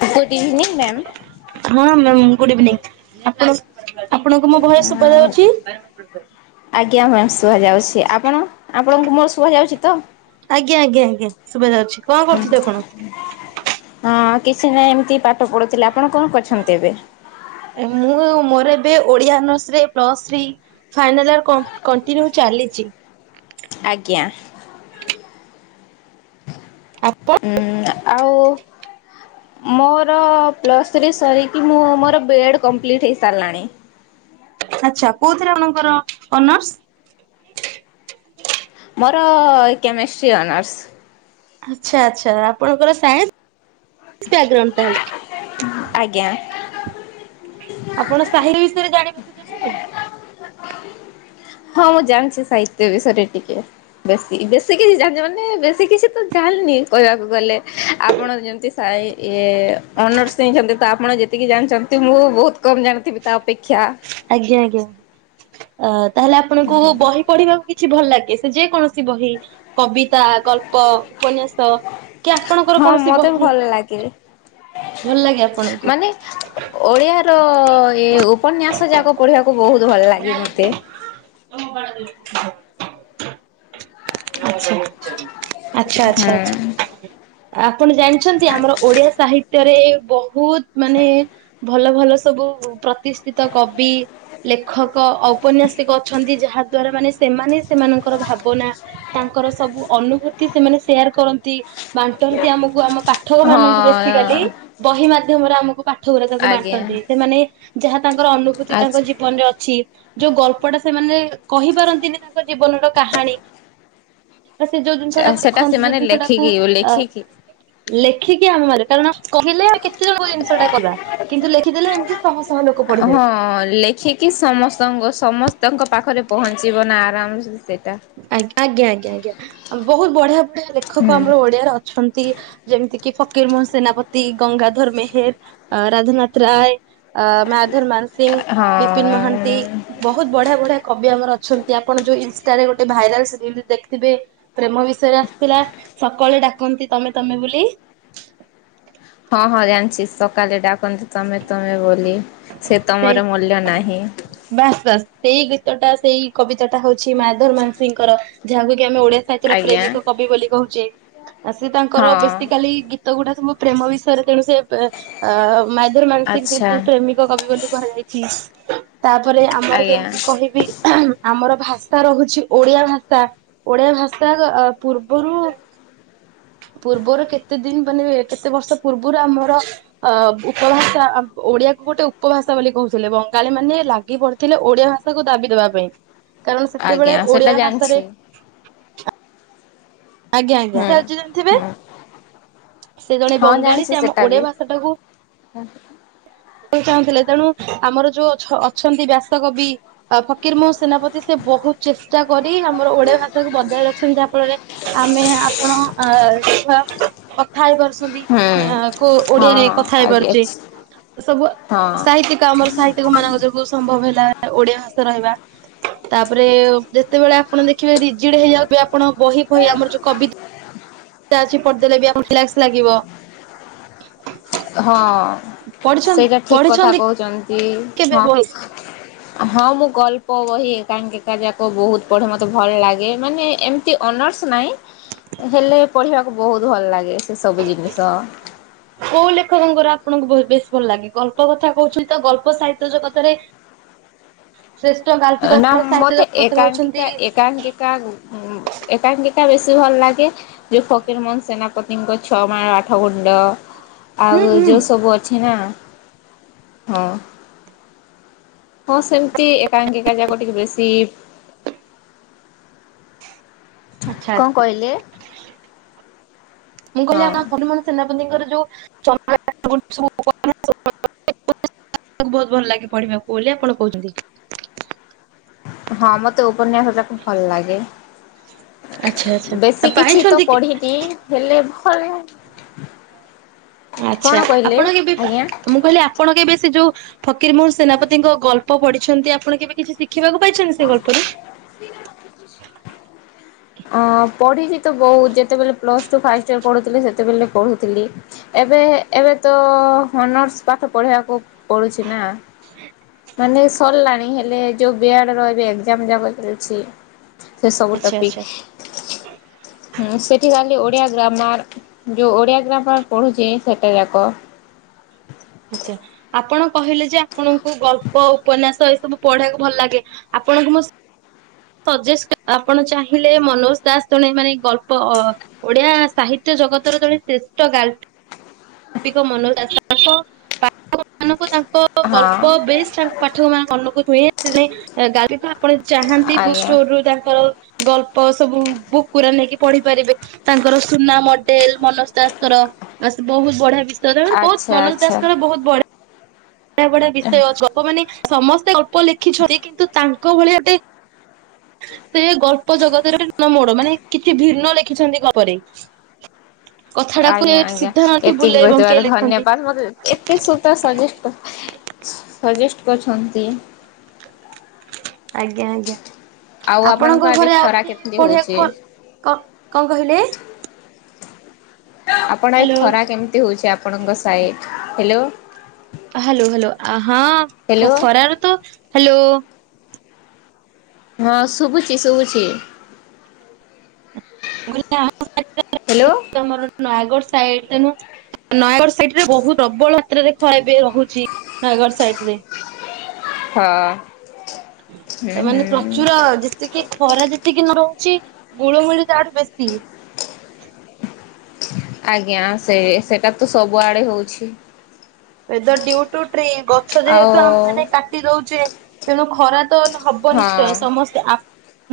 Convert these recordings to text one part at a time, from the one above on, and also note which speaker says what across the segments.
Speaker 1: Good evening ma'am.
Speaker 2: ହଁ ma'am good evening, ଆପଣ ଆପଣଙ୍କୁ ମୋ ଭଏସ ଶୁଭା ଯାଉଛି?
Speaker 1: ଆଜ୍ଞା, ମାମ ଶୁଣା ଯାଉଛି ଆପଣ? ଆପଣଙ୍କୁ ମୋର ଶୁଭା ଯାଉଛି ତ?
Speaker 2: ଆଜ୍ଞା ଆଜ୍ଞା ଆଜ୍ଞା ଶୁଭାଯାଉଛି, କଣ କରୁଥିଲେ ଆପଣ?
Speaker 1: ହଁ କିଛି ନାହିଁ, ଏମିତି ପାଠ ପଢୁଥିଲି, ଆପଣ କଣ କରଛନ୍ତି ଏବେ?
Speaker 2: ମୁଁ ମୋର ଏବେ ଓଡିଆ ଅନର୍ସ ରେ plus three, final year continue ଚା ଚାଲିଛି।
Speaker 1: ଆଜ୍ଞା।
Speaker 2: ଆପଣ?
Speaker 1: ହଁ, ଆଉ ମୋର ପ୍ଲସ ଥ୍ରୀ ସରିକି ମୋର [unintelligible] କମ୍ପ୍ଲିଟ ହେଇସାରିଲାଣି।
Speaker 2: ଆଛା, କୋଉଥିରେ ଆପଣଙ୍କର ଅନର୍ସ?
Speaker 1: ମୋର କେମିଷ୍ଟ୍ରି ଅନର୍ସ?
Speaker 2: ଆଚ୍ଛା ଆଚ୍ଛା, ଆପଣଙ୍କର ନ୍ସଗାଉ [unintelligible] ତାହଲେ
Speaker 1: ଆଜ୍ଞା।
Speaker 2: ଆପଣ ସାହିର ବିଷୟରେ ଜାଣିବାକୁ ଚାହିଁବେ?
Speaker 1: ହଁ, ମୁଁ ଜାଣିଛି ସାହିତ୍ୟ ବିଷୟରେ ଟିକେ ବେଶୀ ବେଶୀ କିଛି ଜାଣିନି, ମାନେ ବେଶୀ କିଛି ତ ଜାଣିନି କହିବାକୁ ଗଲେ, ଆପଣ ଯେମତି [unintelligible] ଇ ଇଏ ଅନର୍ସ ନେଇଛନ୍ତି ତ, ଆପଣ ଯେତିକି ଜାଣିଛନ୍ତି, ମୁଁ ବହୁତ କମ୍ ଜାଣିଥିବି ତା ଅପେକ୍ଷା
Speaker 2: ଆଜ୍ଞା, ଆଜ୍ଞା, ତାହେଲେ ଆପଣଙ୍କୁ ବହି ପଢିବାକୁ କି କିଛି ଭଲ ଲାଗେ, ସେ ଯେ କୌଣସି ବହି, କବିତା ଗଳ୍ପ ଉପନ୍ୟାସ କି ଆପଣଙ୍କର
Speaker 1: ହଁ
Speaker 2: କୌଣସି
Speaker 1: ମତେ
Speaker 2: ବହି।
Speaker 1: ଭଲ ଲାଗେ।
Speaker 2: ଭଲ ଲାଗେ ଆପଣଙ୍କୁ?
Speaker 1: ମାନେ ଓଡିଆ ର, ଏ ଉପନ୍ୟାସ। ଯାକ ପଢିବାକୁ ବହୁତ ଭଲ ଲାଗେ ମତେ।
Speaker 2: ହ [unintelligible] ଆଚ୍ଛା
Speaker 1: ହୁଁ
Speaker 2: ଆଚ୍ଛା, ଆଚ୍ଛା, ଆପଣ ଜାଣିଛନ୍ତି ଆମର ଓଡିଆ ସାହିତ୍ୟ ରେ ବହୁତ ମାନେ ଭଲ ଭଲ ସବୁ ପ୍ରତିଷ୍ କବି ଲେଖକ, ଔପନ୍ୟାସିକ ଅଛନ୍ତି, ଯାହା ଦ୍ଵାରା ସେ ମାନେ, ସେମାନେ ସେମାନଙ୍କର ଭାବନା, ତାଙ୍କର ସବୁ ଅନୁଭୂତି, ସେମାନେ ସେୟାର କରନ୍ତି ବାଣ୍ଟନ୍ତି ଆମକୁ ଆମ ପାଠକ ମାନଙ୍କୁ ବେସିକାଲି
Speaker 1: ହଁ
Speaker 2: ବହି ମାଧ୍ୟମରେ ଆମକୁ ପାଠ ଗୁରା ତାକୁ
Speaker 1: ଆଜ୍ଞା।
Speaker 2: ବାଣ୍ଟନ୍ତି, ସେମାନେ ଯାହା ର ଅନୁଭୂତି ତାଙ୍କ
Speaker 1: ଆଚ୍ଛା
Speaker 2: ଜୀବନରେ ଅଛି, ଯୋଉ ଗଳ୍ପ ଟା ସେମାନେ କହିପାରନ୍ତିନି ତାଙ୍କ ଜୀବନର କାହାଣୀ। ବା ସେ ଯୋଉ ଜିନିଷଟାକୁ
Speaker 1: ସେଟା
Speaker 2: ଦେଖନ୍ତି, ଯୋଉ
Speaker 1: ସେମାନେ
Speaker 2: ଜିନିଷଟାକୁ
Speaker 1: ଲେଖିକି
Speaker 2: ଅ
Speaker 1: ଲେଖିକି
Speaker 2: ଲେଖିକି ଆମ ମ, କାରଣ କହିଲେ ଆଉ କେତେ ଜଣଙ୍କ ଜିନିଷଟା କଲା କିନ୍ତୁ ଲେଖିଦେଲେ ଏମିତି ଶହ ଶହ ଲୋକ ପଢିଦେବେ।
Speaker 1: ହଁ ଲେଖିକି ସମସ୍ତଙ୍କ, ସମସ୍ତଙ୍କ ପାଖରେ ପହଞ୍ଚିବ ନା ଆରାମସେ
Speaker 2: ଆ ଆଜ୍ଞା ଆଜ୍ଞା ଆଜ୍ଞା ବହୁତ ବଢିଆ। ଓଡିଆ ଲେଖକ,
Speaker 1: ହୁଁ।
Speaker 2: ଆମର ଓଡିଆରେ ଅଛନ୍ତି, ଯେମିତି- କି ଫକୀର ମୋହନ ସେନାପତି, ଗଙ୍ଗାଧର ମେହେର, ରାଜଧନାଥ ରାୟ। ଅ ମାୟାଧର ମାନସିିଂହ,
Speaker 1: ହଁ
Speaker 2: ବିପିନ ମହାନ୍ତି, ବହୁତ ବଢିଆ ବଢିଆ କବି ଆମର ଅ ଅଛନ୍ତି, ଆପଣ ଯୋଉ ରେ ଗୋଟେ ଭାଇରାଲ ଦେଖିଥିବେ, ପ୍ରେମ ବିଷୟରେ ଆସିଥିଲା, ସକାଳେ ଡାକନ୍ତି ତମେ ତମେ ବି [unintelligible]
Speaker 1: ହଁ ହଁ ଜାଣିଛି, ସକାଳେ ଡାକନ୍ତୁ ତମେ ତମେ ବୋଲି ସେ
Speaker 2: ସେଇ,
Speaker 1: ତମର ମୂଲ୍ୟ ନାହିଁ
Speaker 2: ବାସ ବାସ, ସେଇ ଗୀତ ଟା ସେଇ ଟା ହଉଛି ମାୟାଧରମାନସୀଙ୍କର, ଯାହାକୁ ଆମେ ଓଡିଆ ସାହିତ୍ୟର
Speaker 1: ଆଜ୍ଞା
Speaker 2: ପ୍ରେମିକ କବି ବୋଲି କହୁଛେ, ସେ ତାଙ୍କର
Speaker 1: ହଁ।
Speaker 2: ବସିକାଲି ଗୀତ ଗୁଡା ପ୍ରେମ ବିଷୟରେ ତେଣୁ ସେ ମାଇଦର ମାନସିକ
Speaker 1: ଆଚ୍ଛା
Speaker 2: ଯେତୁ ପ୍ରେମିକ କବି ବୋଲି କୁହାଯାଇଛି, ତାପରେ ଆମର
Speaker 1: ଆଜ୍ଞା
Speaker 2: ଯେମିତି କହିବି ଆମର ଭାଷା ରହୁଛି ଓଡିଆ ଭାଷା, ଓଡିଆ ଭାଷା ପୂର୍ବରୁ ପୂର୍ବରୁ କେତେ ଦିନ ମାନେ, କେତେ ବର୍ଷ ପୂର୍ବରୁ ଆମର ଅ ଉପଭାଷା ଓଡିଆକୁ ଗୋଟେ ଉପଭାଷା ବୋଲି କହୁଥିଲେ, ବଙ୍ଗାଳୀ ମାନେ ଲାଗି ପଢଥିଲେ ଓଡିଆ ଭାଷାକୁ ଦାବି ଦବା ପାଇଁ। କାରଣ,
Speaker 1: ଆଜ୍ଞା
Speaker 2: ସେତେବେଳେ
Speaker 1: ସେଟା
Speaker 2: ଓଡିଆ
Speaker 1: ଜାଣିଛି
Speaker 2: ଭାଷାରେ ଆଜ୍ଞା
Speaker 1: ହୁଁ।
Speaker 2: ଆଜ୍ଞା ଥିବେ।
Speaker 1: ହୁଁ
Speaker 2: ସେ ଜଣେ ବଙ୍ଗାଳୀ, ସେ ଆମ ଓଡିଆ ଭାଷା ଟାକୁ
Speaker 1: ହ [unintelligible]
Speaker 2: କୁ ଚାହୁଁଥିଲେ, ତେଣୁ ଆମର ଯୋଉ ଅଛନ୍ତି ବ୍ୟାସକବି ଫକିର ମୋହ ସେନାପତି, ସେ ବହୁତ ଚେଷ୍ଟା କରି ଆମର ଓଡିଆ ଭାଷା କୁ ବଜାଇ ରଖୁଛନ୍ତି। ଯାହାଫଳରେ ଆମେ ଆପଣ ଆଛା। କଥା ହେଇ ପାରୁଛନ୍ତି।
Speaker 1: ହଁ
Speaker 2: କୋଉ ଓଡିଆରେ
Speaker 1: ହଁ
Speaker 2: କଥା
Speaker 1: ଆଜ୍ଞା
Speaker 2: ହେଇପାରୁଚେ। ସବୁ
Speaker 1: ହଁ
Speaker 2: ସାହିତ୍ୟିକ ଆମର ସାହିତ୍ୟିକ ମାନଙ୍କ ଯୋଗୁ ସମ୍ଭବ ହେଲା ଓଡିଆ ଭାଷା ରହିବା। ତାପରେ ଯେତେବେଳେ ଆପଣ ଦେଖିବେ ରିଜିଡି ହେଇଯାଉଥିବେ। ଆପଣ ବହି ବହି ଆମର ଯୋଉ କବିତା ପଦେଲେ ବି ଆମକୁ ରିଲାକ୍ସ ଲାଗିବ।
Speaker 1: ହଁ
Speaker 2: ପଢିଛନ୍ତି
Speaker 1: ସେଇଟା ଠିକ୍ କଥା
Speaker 2: ପଢିଛନ୍ତି
Speaker 1: କହୁଛନ୍ତି।
Speaker 2: କେବେ
Speaker 1: ହଁ।
Speaker 2: ବହି?
Speaker 1: ହଁ ମୁଁ ଗଳ୍ପ ବହି କାହିଁକି ଏକା ଯାକ ବହୁତ ପଢେ। ମତେ ଭଲ ଲାଗେ। ମାନେ ଏମିତି ନର୍ସ ନାହିଁ। ହେଲେ ପଢିବାକୁ ବହୁତ ଭଲ ଲାଗେ ସେ ସବୁ ଜିନିଷ।
Speaker 2: କୋଉ ଲେଖକଙ୍କର ଆପଣଙ୍କୁ ବହୁ ବେଶ୍ ଭଲ ଲାଗେ। ଗଳ୍ପ କଥା କହୁଛି ତ ଗଳ୍ପ ସାହିତ୍ୟ କଥାରେ [inaudible]
Speaker 1: ନା ମତେ
Speaker 2: ହଉଛନ୍ତି
Speaker 1: ଏକାଙ୍କିକା ଏକାଙ୍କିକା ଏକାଙ୍କତା ବେଶୀ ଭଲ ଲାଗେ। ଲାଗେ ଯୋଉ ଫକିରମୋହନ ସେନା ପତିଙ୍କ ଛଅ ମାଳ ଆଠ ଗୁଣ୍ଡ
Speaker 2: ହୁଁ
Speaker 1: ଆଉ
Speaker 2: ହୁଁ
Speaker 1: ଯେଉଁ ସବୁ ଅଛି ନା। ହଁ ହଁ ସେମିତି ଏ କାହିଙ୍କିକା ଯାକ ଟିକେ ବେଶୀ
Speaker 2: ଆଚ୍ଛା
Speaker 1: କଣ
Speaker 2: ଆଚ୍ଛା
Speaker 1: କହିଲେ?
Speaker 2: ମୁଁ କହିଲି
Speaker 1: ହଁ
Speaker 2: ଆମ ଫକୀ ମୋହନ ସେନା ର ଯୋଉ [unintelligible] ଙ୍କୁ ବହୁତ ଭଲ ଲାଗେ ପଢିବାକୁ ବୋଲି ଆପଣ କହୁଛନ୍ତି।
Speaker 1: ହଁ ମୋତେ ଉପନ୍ୟାସଟା ଖୁବ୍ ଭଲ ଲାଗେ।
Speaker 2: ଆଚ୍ଛା ଆଚ୍ଛା ଆଉ
Speaker 1: ବେଶୀ କିଛି ତ
Speaker 2: ପାଇଛନ୍ତି କି
Speaker 1: ପଢିନି। ହେଲେ ଭଲ।
Speaker 2: ଆଛା
Speaker 1: କଣ କହିଲେ
Speaker 2: ଆପଣ କେବେ
Speaker 1: ଆଜ୍ଞା
Speaker 2: ତ ମୁଁ କହିଲି ଆପଣ କେବେ ସେ ଯୋଉ ଫକୀରମୋହନ ସେନାପତିଙ୍କ ଗଳ୍ପ ପଢିଛନ୍ତି। ଆପଣ କେବେ କିଛି ଶି ସେ ଗଳ୍ପରେ।
Speaker 1: ଅ ପଢିଛି ତ ବହୁତ। ଯେତେବେଳେ ପ୍ଲସ ଟୁ ଫା ପଢୁଥିଲି ସେତେବେଳେ କହୁଥିଲି। ଏବେ ଏବେ ତ ଅନର୍ସ ପାଠ ପଢିବାକୁ ପଡୁଛି ନା ମାନେ ସରିଲାଣି। ହେଲେ ଯୋଉ ବି ରହିବି। ଏକଯାମ୍ ଚାଲିୁଛି ସେ ସବୁ
Speaker 2: ଆଚ୍ଛା ଆଚ୍ଛା
Speaker 1: ଟପିକି। ହଁ ସେଠି କାଲି ଓଡିଆ ଗ୍ରାମାର୍ ଯୋଉ ଓଡିଆ ଗ୍ରାମାର୍ ପଢୁଛି ସେଟା ଯାକ।
Speaker 2: ହ। ଆଛା ଆପଣ କହିଲେ ଯେ ଆପଣଙ୍କୁ ଗଳ୍ପ ଉପନ୍ୟାସ ଏସବୁ ପଢିବାକୁ ଭଲ ଲାଗେ। ଆପଣଙ୍କୁ ମ ସଜେସ୍ ଆପଣ ଚାହିଁଲେ ମନୋଜ ଦାସ୍ ଜଣେ ମାନେ ଗଳ୍ପ ଓଡିଆ ସାହିତ୍ୟ ଜଗତର ଜଣେ ଶ୍ରେଷ୍ଠ ଗାଲ୍ ମନ ଦାସ ପାଠ ମାନଙ୍କୁ ତାଙ୍କ
Speaker 1: ହଁ
Speaker 2: ଗଳ୍ପ ବେଶ ତାଙ୍କ ପାଠକୁ ମେ ମନକୁ ଛୁଏଁ। ସେଥିପାଇଁ ଗ ଆପଣ ସବୁ
Speaker 1: ଆଜ୍ଞା
Speaker 2: ଷ୍ଟୋରୁ ତାଙ୍କର ଗଳ୍ପ ସବୁ ବୁ ପୁରା ନେଇକି ପଢି ପାରିବେ। ତାଙ୍କର ସୁନା ମଡେଲ୍ ମନଜ ଦାସ୍ ଙ୍କର। ଆ ବହୁତ ବଢିଆ ବହୁତ
Speaker 1: ଆଚ୍ଛା
Speaker 2: ମନଜ ଦାସ୍ ଙ୍କର
Speaker 1: ଆଚ୍ଛା
Speaker 2: ବହୁତ ବଢଆ। ବ ବଢିଆ ବିଷୟ ଅଛି। ଗପ ମାନେ ସମସ୍ତେ ଗଳ୍ପ ଲେଖିଛନ୍ତି। କିନ୍ତୁ ତାଙ୍କ ଭଳି ଗୋଟେ [inaudible] ସେ ଗଳ୍ପ ଜଗତରେ ନ ମୋଡ ମାନେ କିଛି ଭିନ୍ନ ଲେଖିଛନ୍ତି ଗପରେ। କଥାଟାକୁ
Speaker 1: ଆଜ୍ଞା ଆଜ୍ଞା
Speaker 2: ସିଧା ନଖି
Speaker 1: ଏତିକି
Speaker 2: ବୁଲେଇ ବଙ୍କେଇ
Speaker 1: କହିଥିବାର
Speaker 2: ଲେଖନ୍ତି
Speaker 1: ଧନ୍ୟବାଦ। ମ ଏତେ ସୁତା ସଜେଷ୍ଟ୍ ସଜେଷ୍ଟ କରିଛନ୍ତି।
Speaker 2: ଆଜ୍ଞା ଆଜ୍ଞା।
Speaker 1: ଆଉ
Speaker 2: ଆପଣଙ୍କ
Speaker 1: ଆଡେ
Speaker 2: ଘରେ ଆଉ
Speaker 1: ଖରା
Speaker 2: କେହି
Speaker 1: କେମିତି ହଉଛି?
Speaker 2: ପଢିବାକୁ ଭଲ କ କଣ କହିଲେ?
Speaker 1: ଆପଣ ଏ
Speaker 2: ହ୍ୟାଲୋ
Speaker 1: ଖରା କେମିତି ହଉଛି। ଆପଣଙ୍କ ସାଇଟ୍ ହ୍ୟାଲୋ।
Speaker 2: ହ୍ୟାଲୋ ହ୍ୟାଲୋ ହଁ
Speaker 1: ହ୍ୟାଲୋ
Speaker 2: ଖରାର ତ ହ୍ୟାଲୋ।
Speaker 1: ହଁ ଶୁଭୁଛି ଶୁଭୁଛି।
Speaker 2: ବ
Speaker 1: ହ୍ୟାଲୋ
Speaker 2: ଆମର ନୟାଗଡ ସାଇଡ ତେଣୁ ନୟାଗଡ ସାଇଟରେ ବହୁତ ପ୍ରବଳ ମାତ୍ରରେ ଖରା ରହୁଛି, ନୟାଗଡ ସାଇଟରେ
Speaker 1: ହଁ ହୁଁ
Speaker 2: ତା ମାନେ
Speaker 1: ହୁଁ
Speaker 2: ପ୍ରଚୁର ଯେତିକି ଖରା ଯେତିକି ନ ରହୁଛି, ଗୋଳ ମିଳି ତାଠୁ ବେଶୀ
Speaker 1: ଆଜ୍ଞା, ସେ ସେଟା ତ ସବୁଆଡେ ହଉଛି।
Speaker 2: ଗଛ
Speaker 1: ଆଉ
Speaker 2: ଯେହେତୁ ଆମେ ମାନେ କାଟି ଦଉଛେ, ତେଣୁ ଖରା ତ ହବ
Speaker 1: ହଁ
Speaker 2: ନିଶ୍ଚୟ, ସମସ୍ତେ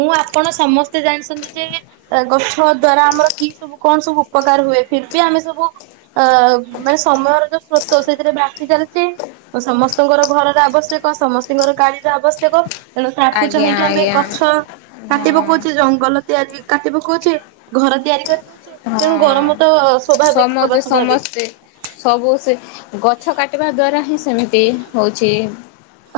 Speaker 2: ମୁଁ ଆପଣ ସମସ୍ତେ ଜାଣିଛନ୍ତି ଯେ- ଗଛ ଦ୍ଵାରା ଆମର କି ସବୁ କଣ ସବୁ ଉପକାର ହୁଏ। ଫିରିବି ଆମେ ସବୁ ଅ ମାନେ ସମୟର ଯୋ ତ ସେଥିରେ ବାସି ଚାଲିଛି, ସମସ୍ତଙ୍କର ଘରର ଆବଶ୍ୟକ, ସମସ୍ତଙ୍କର ଗାଳିର ଆବଶ୍ୟକ। ତେଣୁ ତାକୁ
Speaker 1: ଆଜ୍ଞା
Speaker 2: ଚାହିଁକି, ଆମେ
Speaker 1: ଆଜ୍ଞା
Speaker 2: ଗଛ କାଟିବାକୁଉଛେ ଜଙ୍ଗଲ ତିଆରି କାତି ପକଉଛେ, ଘର ତିଆରି କରି
Speaker 1: ହଁ
Speaker 2: ତେଣୁ
Speaker 1: ହଁ।
Speaker 2: ଗରମ ତ ସ୍ୱାଭାବିକ ହବା
Speaker 1: ସମସ୍ତେ ସମସ୍ତେ
Speaker 2: ସ୍ୱାଭାବିକ
Speaker 1: ସବୁ ସେ ଗଛ କାଟିବା ଦ୍ଵାରା ହିଁ ସେମିତି ହଉଛି।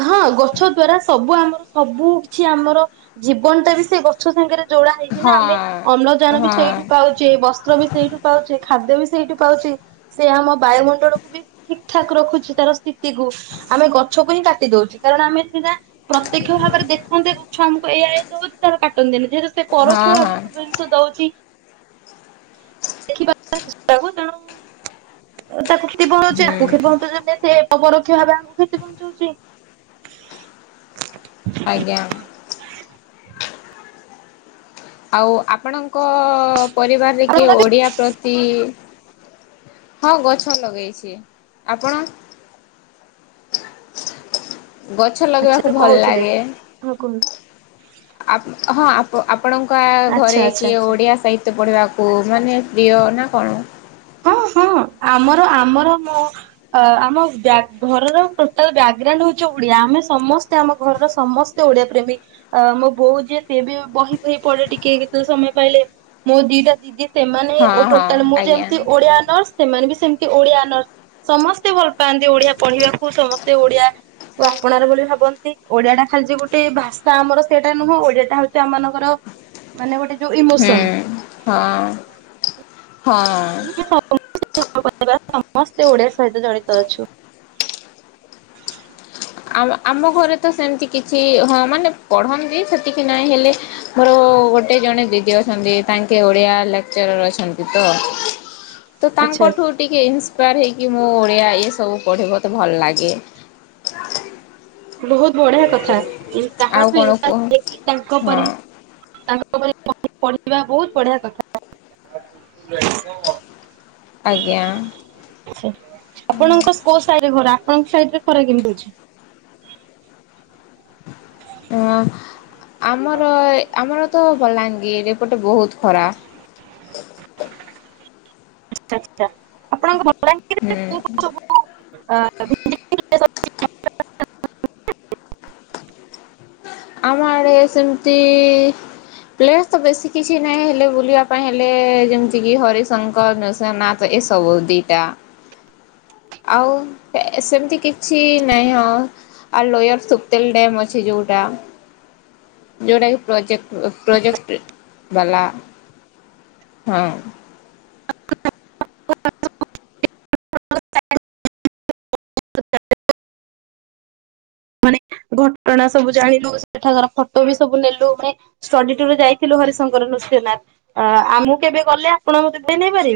Speaker 2: ହଁ। ଗଛ ଦ୍ଵାରା ସବୁ ଆମର, ସବୁ କିଛି ଆମର, ଜୀବନଟା ବି ସେ ଗଛ ସାଙ୍ଗରେ ଯୋଉଡା ହେଇଛିି ନା,
Speaker 1: ହଁ
Speaker 2: ଆମେ ଅମ୍ଳଜାନ ବି
Speaker 1: ହଁ
Speaker 2: ସେଇଠୁ ପାଉଛେ, ବସ୍ତ୍ର ବି ସେଇଠୁ ପାଉଛେ, ଖାଦ୍ୟ ବି ସେଇଠି ପାଉଛେ, ସେ ଆମ ବାୟୁମଣ୍ଡଳକୁ ବି ଠିକ ଠାକ ରଖୁଛି, ତାର ସ୍ଥିତିକୁୁ, ଆମେ ଗଛକୁ ହିଁ କାଟ ଟି ଦଉଛି, କାରଣ ଆମେ ସେଇଟା ପ୍ରତ୍ୟକ୍ଷ ଭାବରେ ଦେଖନ୍ତେ ଗଛ ଆମକୁ ଏ ଦଉ ତା କାଟନ୍ତିନି ଯେହେତୁ ସେ
Speaker 1: ହଁ
Speaker 2: ପରୋକ୍ଷ
Speaker 1: ହଁ
Speaker 2: ଭାବରେ ସବୁ ଜିନିଷ ଦଉଛି। ଦେଖିବାକୁ ତେଣୁ ତାକୁ କ୍ଷତି ପଢଉଛି ଆ
Speaker 1: ହୁଁ
Speaker 2: କକୁ କ୍ଷତି ପହଞ୍ଚୁଛନ୍ତି ସେ ଅପ ପରୋକ୍ଷ ଭାବେ ଆମ କ୍ଷତିହଞ୍ଚଉଛି।
Speaker 1: ଆଜ୍ଞା। ଆଉ ଆପଣଙ୍କ ପରିବାରରେ କିଏ ଓଡିଆ ପ୍ରତି ହଁ ଗଛ ଲଗେଇଛି ଆପଣ?
Speaker 2: ଆ [inaudible]
Speaker 1: ଗଛ ଲଗେଇବାକୁ ଭଲ ଲାଗେ,
Speaker 2: ହଁ କୁହନ୍ତୁ।
Speaker 1: ଆ ହଁ ଆପଣଙ୍କ ଘରେ
Speaker 2: ଆଚ୍ଛା ଆଚ୍ଛା
Speaker 1: କିଏ
Speaker 2: ଆଚ୍ଛା
Speaker 1: ଓଡିଆ ସାହିତ୍ୟ ପଢିବା। ଆ ମାନେ ପ୍ରିୟ ନା କଣ?
Speaker 2: ହ ଆମର ଆମର ଆମ ଘରର ରୋଟାଲ ବାଗଗ୍ରାଉଣ୍ଡ ହ ଆମେ ସମସ୍ତେ ଆମ ଘରର ସମସ୍ତେ ଓଡିଆ ପ୍ରେମୀ, ମୋ ବୋଉ ଯିଏ ସିଏ ବି ବହି, ବହି ପଳେଇ ଟିକେ କେତେ ସମୟ ପାଇଲେ, ମୋ ଦିଟା ଦିଦି ସେମାନେ
Speaker 1: ହଁ ହଁ
Speaker 2: ଟୋଟାଲ ମୁଁ ଯେମ
Speaker 1: ଆଜ୍ଞା
Speaker 2: ଓଡିଆ ଅନର୍ସ, ସେମାନେ ବି ସେମିତି ଓଡିଆ ଅନର୍ସ, ସମସ୍ତେ ଭଲ ପାଆନ୍ତି ଓଡିଆ ପଢିବାକୁ, ସମସ୍ତେ ଓଡିଆ କୁ ଆପଣାର ବୋଲି ଭାବନ୍ତି, ଓଡିଆ ଟା ଖାଲିଛି ଗୋଟେ ଭାଷା, ଆମର ସେଇଟା ନୁହଁ, ଓଡିଆଟା ହଉଛି ଆମମାନଙ୍କର ମାନେ ଗୋଟେ ଯୋଉ ଇମୋସନ
Speaker 1: ହୁଁ ହଁ।
Speaker 2: [unintelligible] ସମସ୍ତେ ଓଡିଆ ସହିତ ଜଡିତ ଅଛୁ।
Speaker 1: ଆ ଆମ ଘରେ ତ ସେମତି କିଛି ହଁ ମାନେ ପଢନ୍ତି ସେତିକି ନହିଁ ହେଲେ ମୋର ଗୋଟେ ଜଣେ ଦିଦି ଅଛନ୍ତି, ତାଙ୍କେ ଓଡିଆ ଲେକ୍ଚରର ଅଛନ୍ତି ତ।
Speaker 2: ହ
Speaker 1: ତ ତାଙ୍କଠୁ ଟିକେ ଇନ୍ସପାୟାର ହେଇକି ମୁଁ ଓଡ଼ିଆ ଏ ସବୁ ପଢ଼ି ମୋତେ ଭଲ ଲାଗେ।
Speaker 2: ବହୁତ ବଢିଆ କଥା,
Speaker 1: ଆଉ
Speaker 2: କାହାଠୁ
Speaker 1: କଣ କୁହ
Speaker 2: [unintelligible] ଇକି ତାଙ୍କ
Speaker 1: ହଁ
Speaker 2: ପରି ପଢିବା ବହୁତ ବଢିଆ କଥା।
Speaker 1: ଆଜ୍ଞା
Speaker 2: ଆପଣଙ୍କ କୋଉ ସାହି ରେ ଘରା। ସାଇଟ ରେ ଖରା କେ [unintelligible] ମୁ ଅଛି
Speaker 1: ହ ଆମର, ଆମର ତ ବଲାଙ୍ଗୀର, ଏପଟେ ବହୁତ ଖରା।
Speaker 2: ଆଛା ଆଛା, ଆପଣଙ୍କ ମଲାିର
Speaker 1: ହୁଁ।
Speaker 2: ସବୁ [unintelligible] ଆ [unintelligible]
Speaker 1: ଆମ ଆଡେ ସେମିତି ପ୍ଲେ ତ ବେଶୀ କିଛି ନାହିଁ। ହେଲେ ବୁଲିବା ପାଇଁ ହେଲେ ଯେମିତି କି ହରିଶଙ୍କର ନସିୟ ନାଥ୍ ଏ ସବୁ ଦିଇଟା।
Speaker 2: [inaudible]
Speaker 1: ଆଉ ସେମିତି କିଛି ନାହିଁ। ହଁ। ଆ ଲୋୟାର ସୁୁପତେଲ ଅଛି ଯଉଟା। ଯେଉଟା କିି ପ୍ରୋଜେକ୍ଟ୍ ପ୍ରୋଜେକ୍ଟ୍ ବାଲା। ହଁ।
Speaker 2: [unintelligible] [unintelligible] ମାନେ ଘଟଣା ସବୁ ଜାଣିଲୁ। ସେଠାକାର ଫଟୋ ବି ସବୁ ନେଲୁ। ମାନେ ଷ୍ଟଡି ଟୁ ଯାଇଥିଲୁ। ହରିଶଙ୍କର ନୃସ୍ୟନାଥ୍ ଆ ଆମକୁ ଏବେ ଗଲେ ଆପଣ ମତେ ଚିହ୍ନି ପାରିବେ?